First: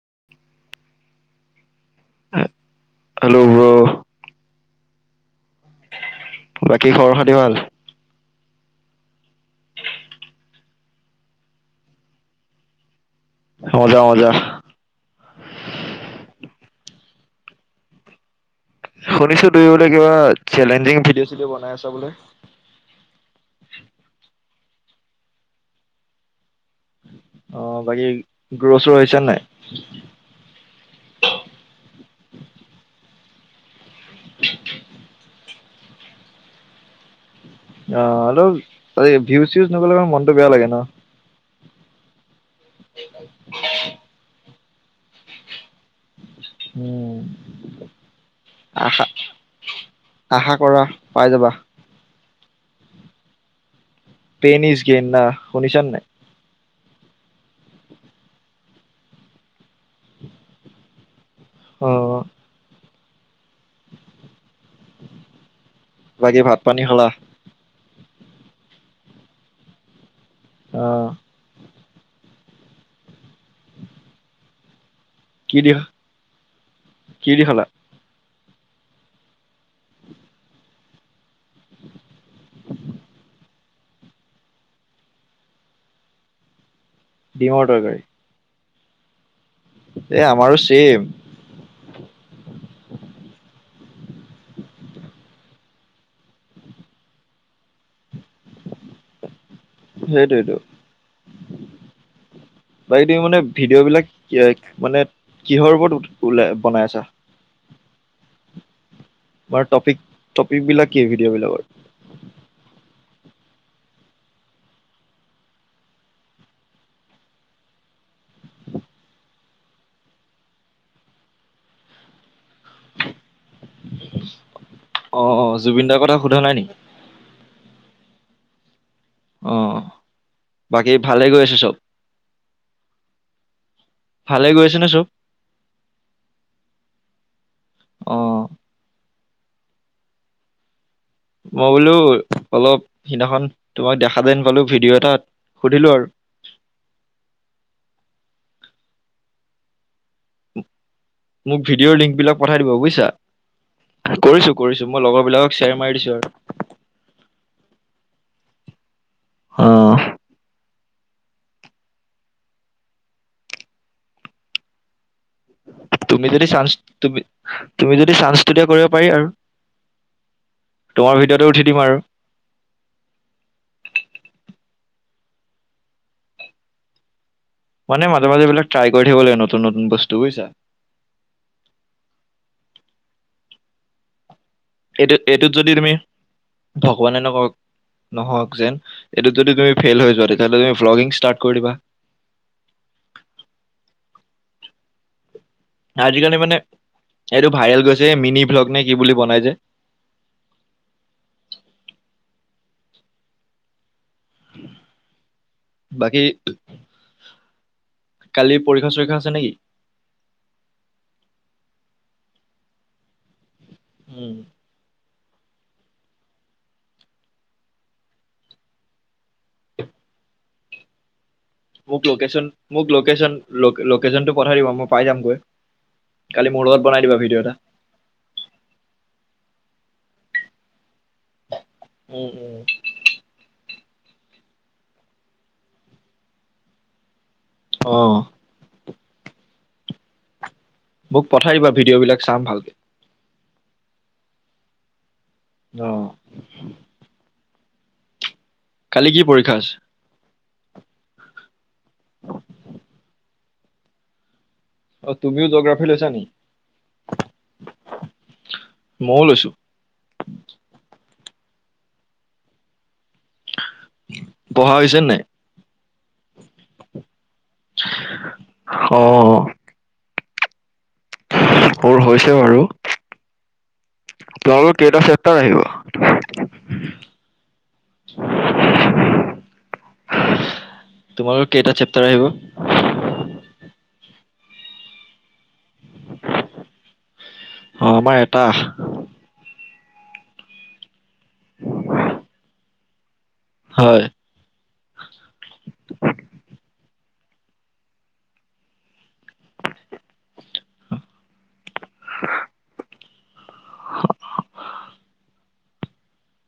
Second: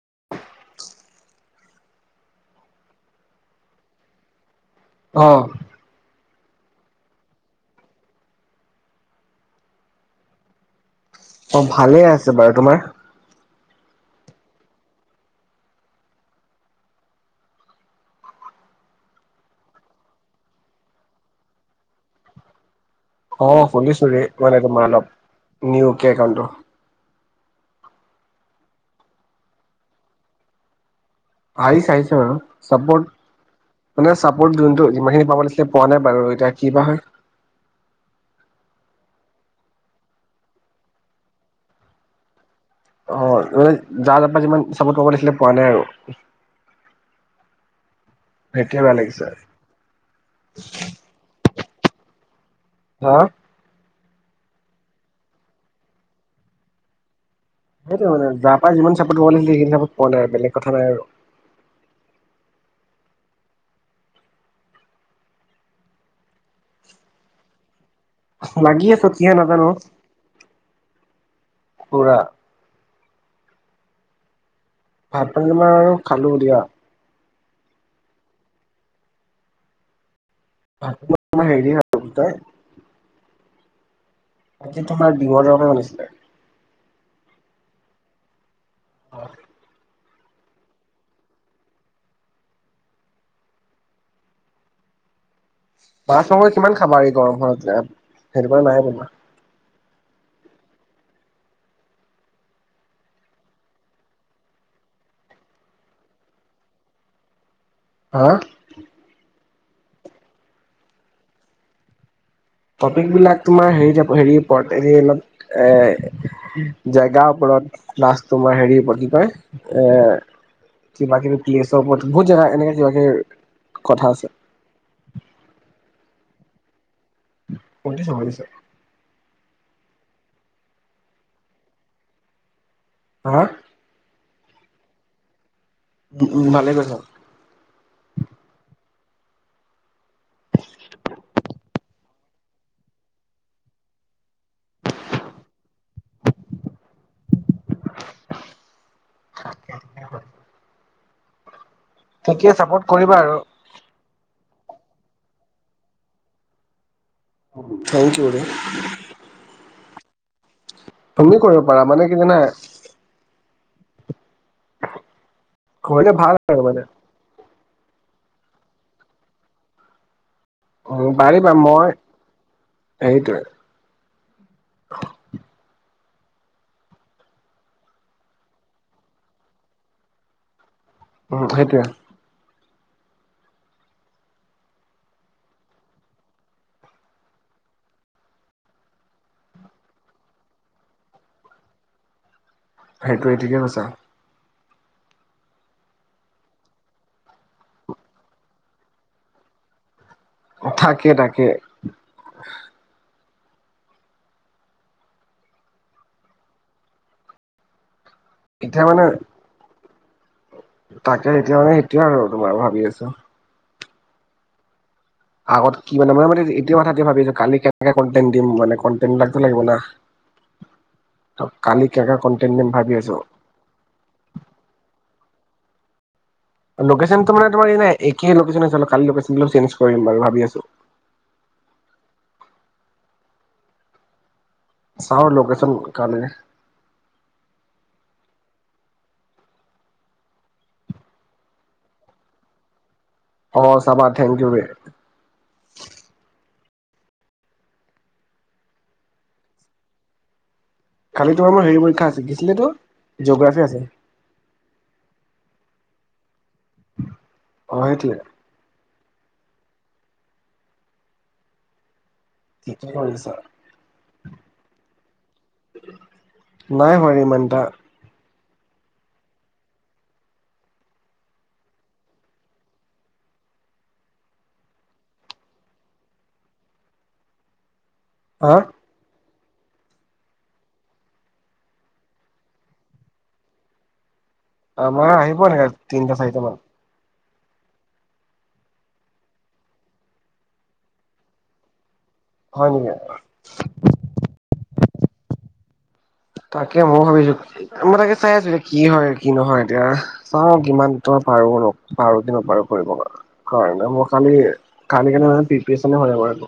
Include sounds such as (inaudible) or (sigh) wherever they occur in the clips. (unintelligible) হে- hello. Bro অ। বাকী খবৰ খাতি ভাল। অ' ভালে আছে বাৰু তোমাৰ। মজা, মজা। শুনিছো দুই বোলে কিবা চেলেঞ্জিং ভিডিঅ' ভিডিঅ' বনাই আছা বোলে। অ' শুুনিছো মানে তোমাৰ অলপ নিউ কে একাউন্টত টো অ' বাকী গুৰ চুৰ হৈছে নাই? আহিছে, আহিছে আৰু চাপৰ্ট মানে চাপৰ্ট যোনটো যিমানখিনি পাব লাগিছিল। এতিয়া পোৱা নাই বাৰু এতিয়া কি বা হয়। অ' আৰু ভিউজ চিউজ নগলে ম মনতটো বেয়া লাগে ন। অ' ম যা যাৰা যিমান চাপৰ্ট আছিলে পোৱা নাই, আৰু উম, সেইটোৱে বেয়া আশা লাগিছে আশা কৰা পাই যাবা। হা পেনিছ ইচগেন ন শুনিছানে নাই। সেইটো মানে যাৰ পৰা যিমান চাপৰ্ট পাব লাগিছিলে। সেই বিলাকত পোৱা নাই বেলেগ কথা নাই আৰু অ'অ' বাকী ভাত পানী খালা। লাগি আছে কি হয় নাজানো। অ' পুৰা ভাত পানী কি দি মই আৰু খালো দিয়া। কি দি খালা। ভাত মই হেৰি দি খালো। তই আজি তোমাৰ বিঅৰে ওলাছিলে। কিহৰ টৰকাৰি। (unintelligible) এ আমাৰো চেম। মাছ মাংৰি কিমান খাবা আৰু গৰমখনত সেইটো কাৰণে নাই বনোৱা। সেইটোৱে টো বাকী তুমি মানে ভিডিঅ' বিলাক মানে কিহৰ ওপৰত ওলাই বনাই আছা। হা আৰু টপিক টপিক বিলাক কি ভিডিঅ' বিলাকৰ। টপিক বিলাক তোমাৰ হে হেৰি ওপৰত হৰি অলপ এ জেগাৰ ওপৰত। প্লাছ তোমাৰ হেৰিওপৰত কি কয় এ কিবা কিবি প্লেছৰ ওপৰত বহুত জেগা এনেকৈ যোৱা কে কথা আছে। অ অ জুবিন দাৰ কথা সোধা নাই নেকি? শুধিছে শুধিছে। অ বাকী ভালেই গৈ আছে চব? হা? ভালে গৈ আছেনে চব? উম উম ভালেই (unintelligible) অ। মই বোলো অলপ সিদিনাখন তোমাক দেখা যেন পালো ভিডিঅ' এটাত। সুধিলো আৰু (unintelligible) মোক ভিডিঅ'ৰ লিংক বিলাক ঠিকে পঠাই দিবা চাপৰ্ট কৰিবা আৰু বুজিছা। কৰিছো কৰিছো মই লগৰ বিলাকক শ্বেয়াৰ মাৰি দিছো আৰু। থেংককিইউ। আহ তুমিও কৰিব পাৰা মানে কি জানা। কৰিলে তুমি ভাল যদি আৰু চান্স মানে। তুমি তুমি যদি চান্সটো দিয়া কৰিব পাৰি আৰু উম তোমাৰ ভিডিঅতে পাৰিবা উঠি দিম মই আৰু। সেইটোৱে (unintelligible) মানে মাজে মাজে এইবিলাক ট্ৰাই কৰি থাকিব লাগে নতুন নতুন বস্তু, বুইছা? অ সেইটোৱে। এইটোত এইটোত যদি তুমি ভগৱানে নকৰক নহওক যেন। এইটো যদি তুমি ফেইল হৈ যোৱা, তেতিয়াহলে তুমি বল্গিং স্তাৰ্ট কৰি দিবা। সেইটোৱে ঠিকে কৈছা আজিকালি মানে এইটো ভাইৰেল গৈছে। মিনি ব্লগ নে কি বুলি বনাই যে। থাকে তাকে বাকী কালি এতিয়া মানে পৰীক্ষা-চৰীক্ষা আছে নেকি? তাকে তেতিয়া মানে সেইটোৱে আৰু তোমাৰ ভাবি আছো। উম আগত কি মানে মানে মানে এতিয়া কথা ভাবিছো কালি কেনেকে কণ্টেন দিম মানে, কণ্টেন থাকবা লাগিব না। (inaudible) কালি মোক কেনেকা লকেচন কন্টেন্ট দিম মোক ভাবি আছো। লকেচন ল-লকেচনটো পঠাই দিব। মই পাই যামগৈ। কালি মোৰ লগত বনাই দিবা লকেচনটো ভিডিঅ' মানে এটা। তোমাৰ কি জানা একে লকেচন (unintelligible) কৰিম বাৰু ভাবি আছোঁ। উম (inaudible) চাও লোকেচন কালি অ' মোক পঠাই দিবা ভিডিঅ' বিলাক চাম ভালকে। অ চাবা। থেংক ইউ ৱে। অ' কালি কি পৰীক্ষা আছে? কালি তোমাৰ হেৰি পৰীক্ষা আছে। কি আছিল তোৰ, জিঅ'গ্ৰাফী আছে। অ তুমিও জোগ্ৰাফি লৈছা নি? হয় দিয়া। মইও লৈছো। ঠিকেই কৰিছা। পঢ়া হৈছে নে নাই? নাই হয় ইমানটা অ' অ' মোৰ হৈছে বাৰু। তোমালোকৰ কেইটা চেপটাৰ আহিব? হাঁ। (inaudible) তোমাৰো কেইটা চেপ্টাৰ আহিব? আমাৰ আহিব (unintelligible) তিনটা চাৰিটা মান। আমাৰ এটা। হয় নিকি? হয়। তাকে মই ভাবিছো। মই তাকে চাই আছো এতিয়া কি হয়, কি নহয় এতিয়া চাও কিমান পৰো কি নোপাৰো কৰিব কাৰণে, মই কালি কালি (unintelligible) হয় (inaudible)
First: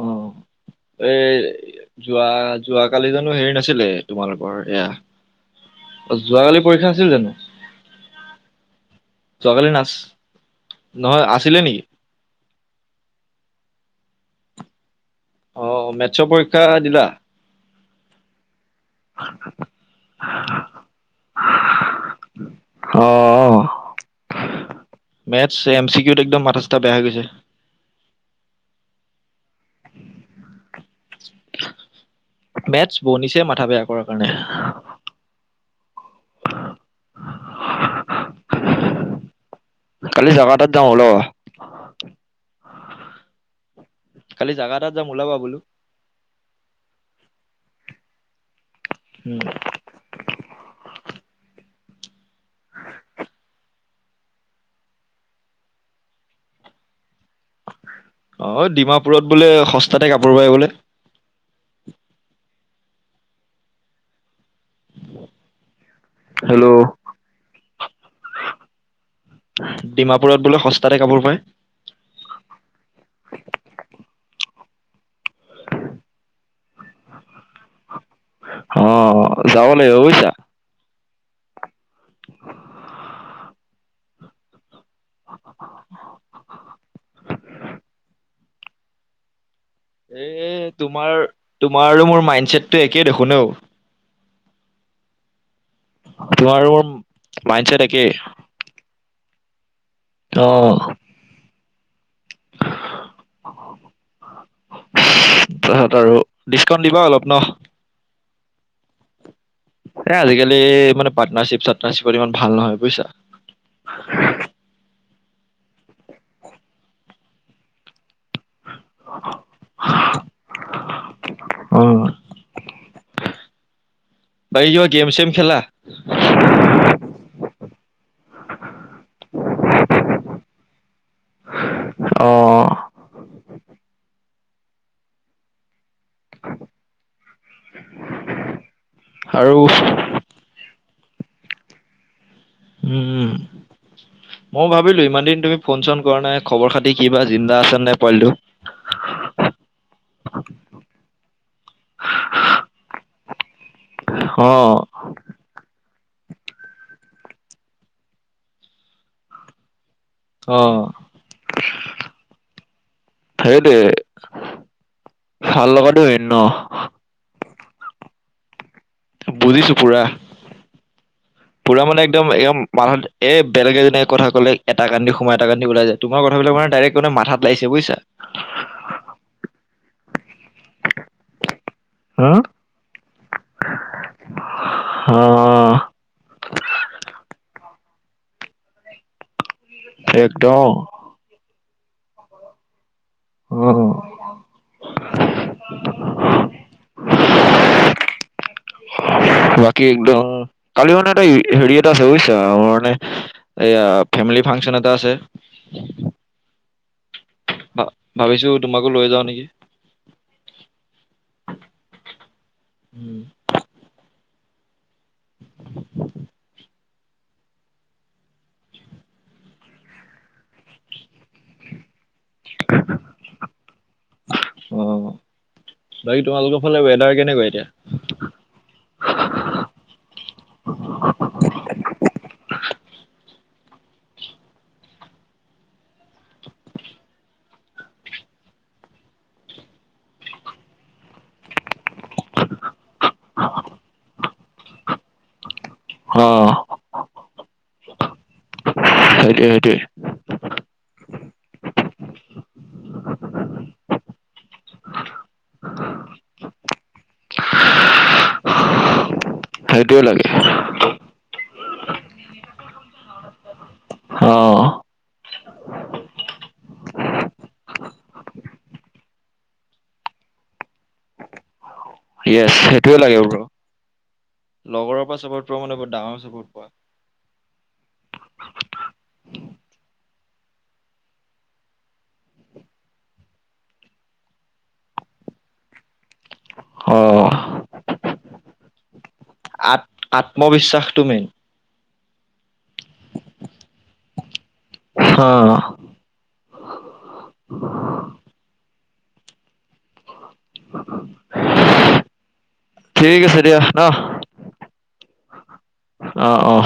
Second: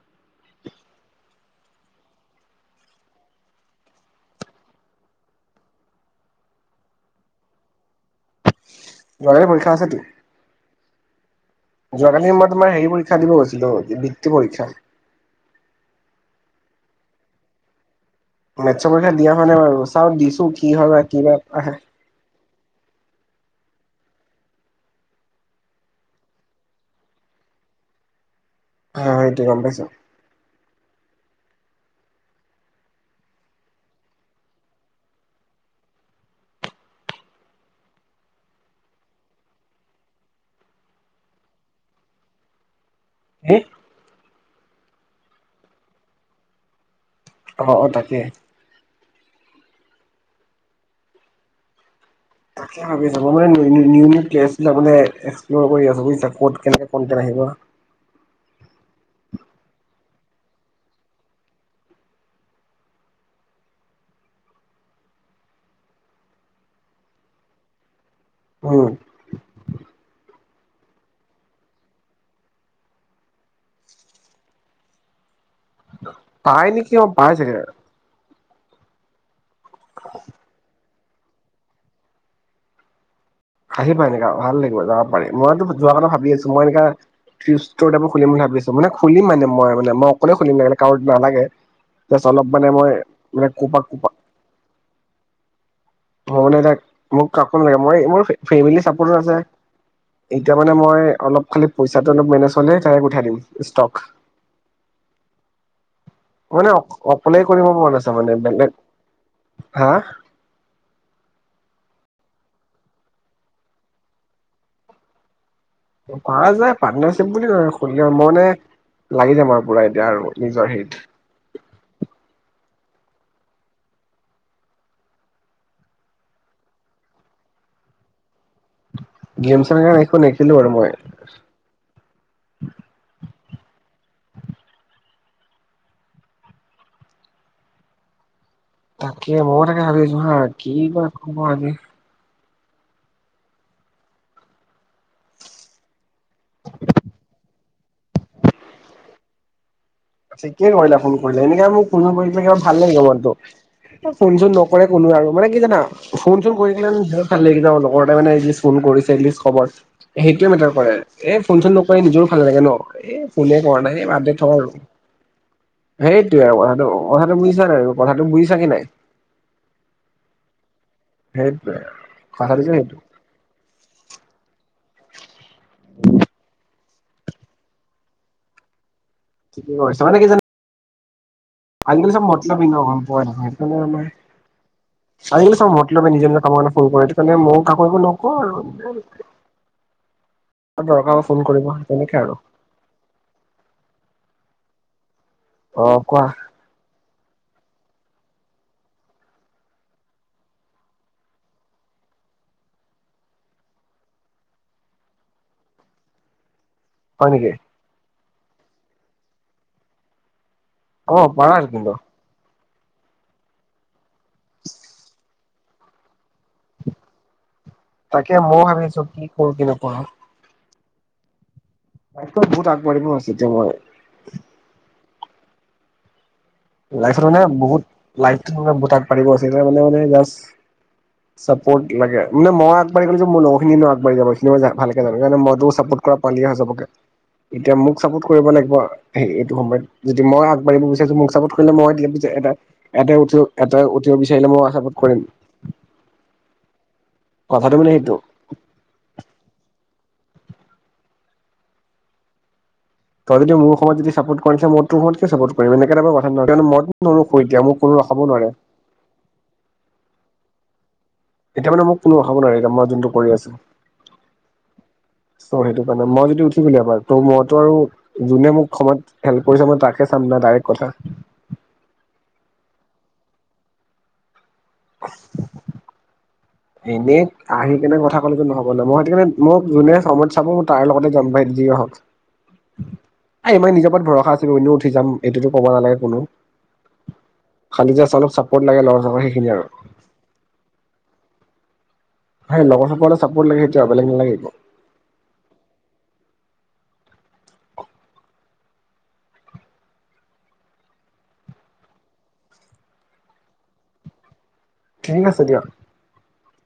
অ, এ যোৱা যোৱ কালি জানো হেৰি নাছিলে তোমালোকৰ এয়া যোৱাকালি পৰীক্ষা আছিল জানো? যোৱালী যোৱাকালি পৰীক্ষা নাচ আছেতো। নহয় আছে (inaudible) যোৱাকালি সময়ত তোমাৰ হেৰি পৰীক্ষা দিব গৈছিলো, বৃত্তি পৰীক্ষা। অ', মেটছৰ পৰীক্ষা দিলা? মেটছৰ পৰীক্ষা দিয়া হোৱা নাই বাৰু, চাও দিছো কি হয় বা কিবা আহে। মেটছ এম চি কিউত একদম মাথা চাথা বেয়া হৈ গৈছে। (unintelligible) হয়টো গম পাইছ? মেটছ বনিছে, মাথা বেয়া কৰাৰ কাৰণে। কালি জাগা এটাত যাওঁ ওলাবা। হে। কালি জাগা এটাত যাম ওলাবা বোলো। অহ অ', তাকে। উ। তাকে ভাবি আছো মই। মই মানে নিউ নিউ প্লেচ বিলাক মানে এক্সপ্লৰ কৰি আহো বুইছা, ক'ত কেনেকে ক অ', ডিমাপুৰত বোলে সস্তাত তে কাপোৰ পাই বোলে! হেল্ল! হেল্ল! ডিমাপুৰত বোলে সস্তাতে কাপোৰ পায়। পায় নিকি, অ', পাই চাগে। হ, যাব লাগিব বুইছা। আহিবা এনেকা, ভাল লাগ যাব পাৰি। মইতো যোৱাৰ কথা ভাবি আছো। মই এনেকা, ষ্টৰ তাইপৰ খুলিম বুলি ভাবি মানে খুলিম মানে মই। মানে মই অকলে খুলিম, এ লাগিলে কাৰো তোমাৰ নালাগে, তোমাৰ আৰু মোৰ বচ অলপ মাইণ্ডছেটটো মানে মই, একেই দেখোন অ মানে কৌপা কৌপা তোমাৰ ভগৱানৰ আৰু মোৰ (unintelligible) মোক কাকো মাইণ্ডছেট নালাগে, মই, একেই মই ফেমিলি চাপৰ্ট আছে। অ এতিয়া মানে মই অলপ খালি চাটো অলপ মেনেজ হ'লে (unintelligible) উঠাই দিম। ষ্টক। তাৰপিছত আৰু মানে, ডিচকাউণ্ট দিবা অলপ ন অ-অকলেই কৰিব মন আছে মানে, বেলেগ হা এ, আজিকালি মানে পাৰ্টনাৰশিপচত আছো। (unintelligible) ইমান ভাল নহয় বুজিছা। পাৰা যায় পাৰ্নাৰশিপ বুলি নহয়, খুলিয়াও মই মানে, লাগি যাম আৰু পুৰা এতিয়া আৰু নিজৰ হেৰিত। বায়ীয় গেম চেম খেলা? গেম ছেম একো নেখেলো আৰু মই। অ তাকে আৰু মোৰ তাকে ভাবি আছো কি বা ক'ব আজি। উম, উম, ময়ো ভাবিলো ইমান দিন তুমি ফোন চোন ফোন কৰণাই খবৰ খাতি কিবা জিন্দা আছে নে নাই পোৱালটো। থিকে কৰিলা ফোন কৰিলে এনেকে মোক ফোন কৰিলে কিবা ভাল লাগে মনটো। ফোন চোন অ নকৰে কোনো আৰু মানে কি জানা ফোন চোন কৰি থাকিলে বিৰাট ভাল লাগে যানা লগৰ এটাৱে মানে এটলিস্ত ফোন কৰিছেি এটলিস্ত খবৰ সেইটোৱে অ মেটাৰ কৰে এ ফোন চোন নকৰি নিজৰো ভাল নালাগে ন এ ফোনে সেইটোৱে কৰা নাই সেই বাদ ডে থৌ আৰু। ভাল লগাটো মেইন ন সেইটোৱে আৰু কথাটো, কথাটো বুজিছা নাই, কথাটো বুজিছা কি নাই? বুজিছো পুৰা। সেইটোৱে পুৰা মানে একদম, কথাটো একদম যে মানুহ সেইটো এ, বেলেগ এজনীয়ে কথা ক'লে। এটা কাণ দি সোমাই এটা কাণ দি ওলাই যায়, তোমাৰ কথাবিলাক মানে ডাইৰেক্ মানে মাথাত লাগিছে বুইছা? ঠিকে কৰিছ, তহঁতি কিজন আজি কালি চব হা মতলবি ন! গম পোৱাই নহয়। হা (unintelligible) চাৰিও চব মতলৱি নিজৰ নিজৰ কামৰ কাৰণে ফোন কৰে তোক। মনে ময়ো কাকো একো নকো আৰু একদম দৰকাৰ হলি ফোন কৰিব। তেনেকে আৰু। অহ' অ' কোৱা। বাকী একদম কালি মানে এটা হেৰি এটা আছে বুজিছা আমাৰ মানে এয়া ফে কালি ফাংচন এটা আছে। হয় নেকি? ভা- ভাবিছো তোমাকো লৈ যাওঁ নেকি? অ' পাৰা (unintelligible) (unintelligible) তাকে ময়ো ভাবিছো কি কৰো কি নকৰো। লাইফট বহুত আগবাঢ়িব আছে, এতিয়াও মই লাইট লাইফট মানে বহুত লাইফ আগ বহুত আগবাঢ়িব মানে মানে জাচ চাপৰ্ট লাগে মানে মই আগবাঢ়ি গ'লে যে মোৰ লগৰ খিনিও আগবাঢ়ি যাব মানে মই সেইখিনি ভালকে সেইকাৰণে ময়ো চাপৰ্ট কৰা পোৱালিয়া হৈ চবকে এতিয়া মোক চাপৰ্ট কৰিব লাগিব। এইটো সময়ত যদি মই আগবাঢ়ি বিচাৰিছোঁ মোক চাপৰ্ট মই যিহেতু এটা এটা এটাই উঠি এটাই উঠিব বিচাৰিলে ময়ো চাপৰ্ট কৰিম। আহ কথাটো মানে সেইটো। সেইটোৱে সেইটোৱে। তই যদি মোৰ সময়ত যদি চাপৰ্ট কৰিছে, ময়ো তোৰ সময়ত চাপৰ্ট কৰিম, এনেকে এটা কথা ন মই দিয় মোৰ কোনো খাব নোৱাৰে সেইটোয়ে লাগে। এতিয়া মানে মোক কোনো ৰখাবো নোৱাৰি এতিয়া মই যোনটো কৰি আছোঁ। (unintelligible) ত' সেইটো কাৰণে মই যদি উঠি পিনে অ' এবাৰ ত' মইতো আৰু যোনে মোক সময়ত হেল্প কৰিছে মই তাক হে চাম ডাইৰেক্ট কথা। (unintelligible) ইয়েছ সেইটোয়ে লাগে (unintelligible) লগৰৰ পৰা চাপৰ্ট পোৱা মানে বহুত ডাঙৰ চাপৰ্ট পোৱা এনেই আহি কেনে কথা ক'লেতো নহ'ব ন মই সেইটো মোক যোনে সময়ত চাব মই তাৰ লগতে যাম পাই যিয়েহক। এই মোৰ নিজৰ ওপৰত ভৰসা আছে, মই এনেও উঠি যাম এইটো তো ক'ব নালাগে কোনো অ খালি যে চালক অলপ চাপৰ্ট লাগে লগৰ জনৰ সেইখিনিয়ে আৰু। আত আত্মবিশ্বাসটো মেইন। সেই লগৰ সকতে চাপৰ্ট লাগে সেইটোৱে বেলেগ নালাগে একো। হা ঠিক আছে দিয়া ন। ঠিক আছে দিয়া। অ' অ'।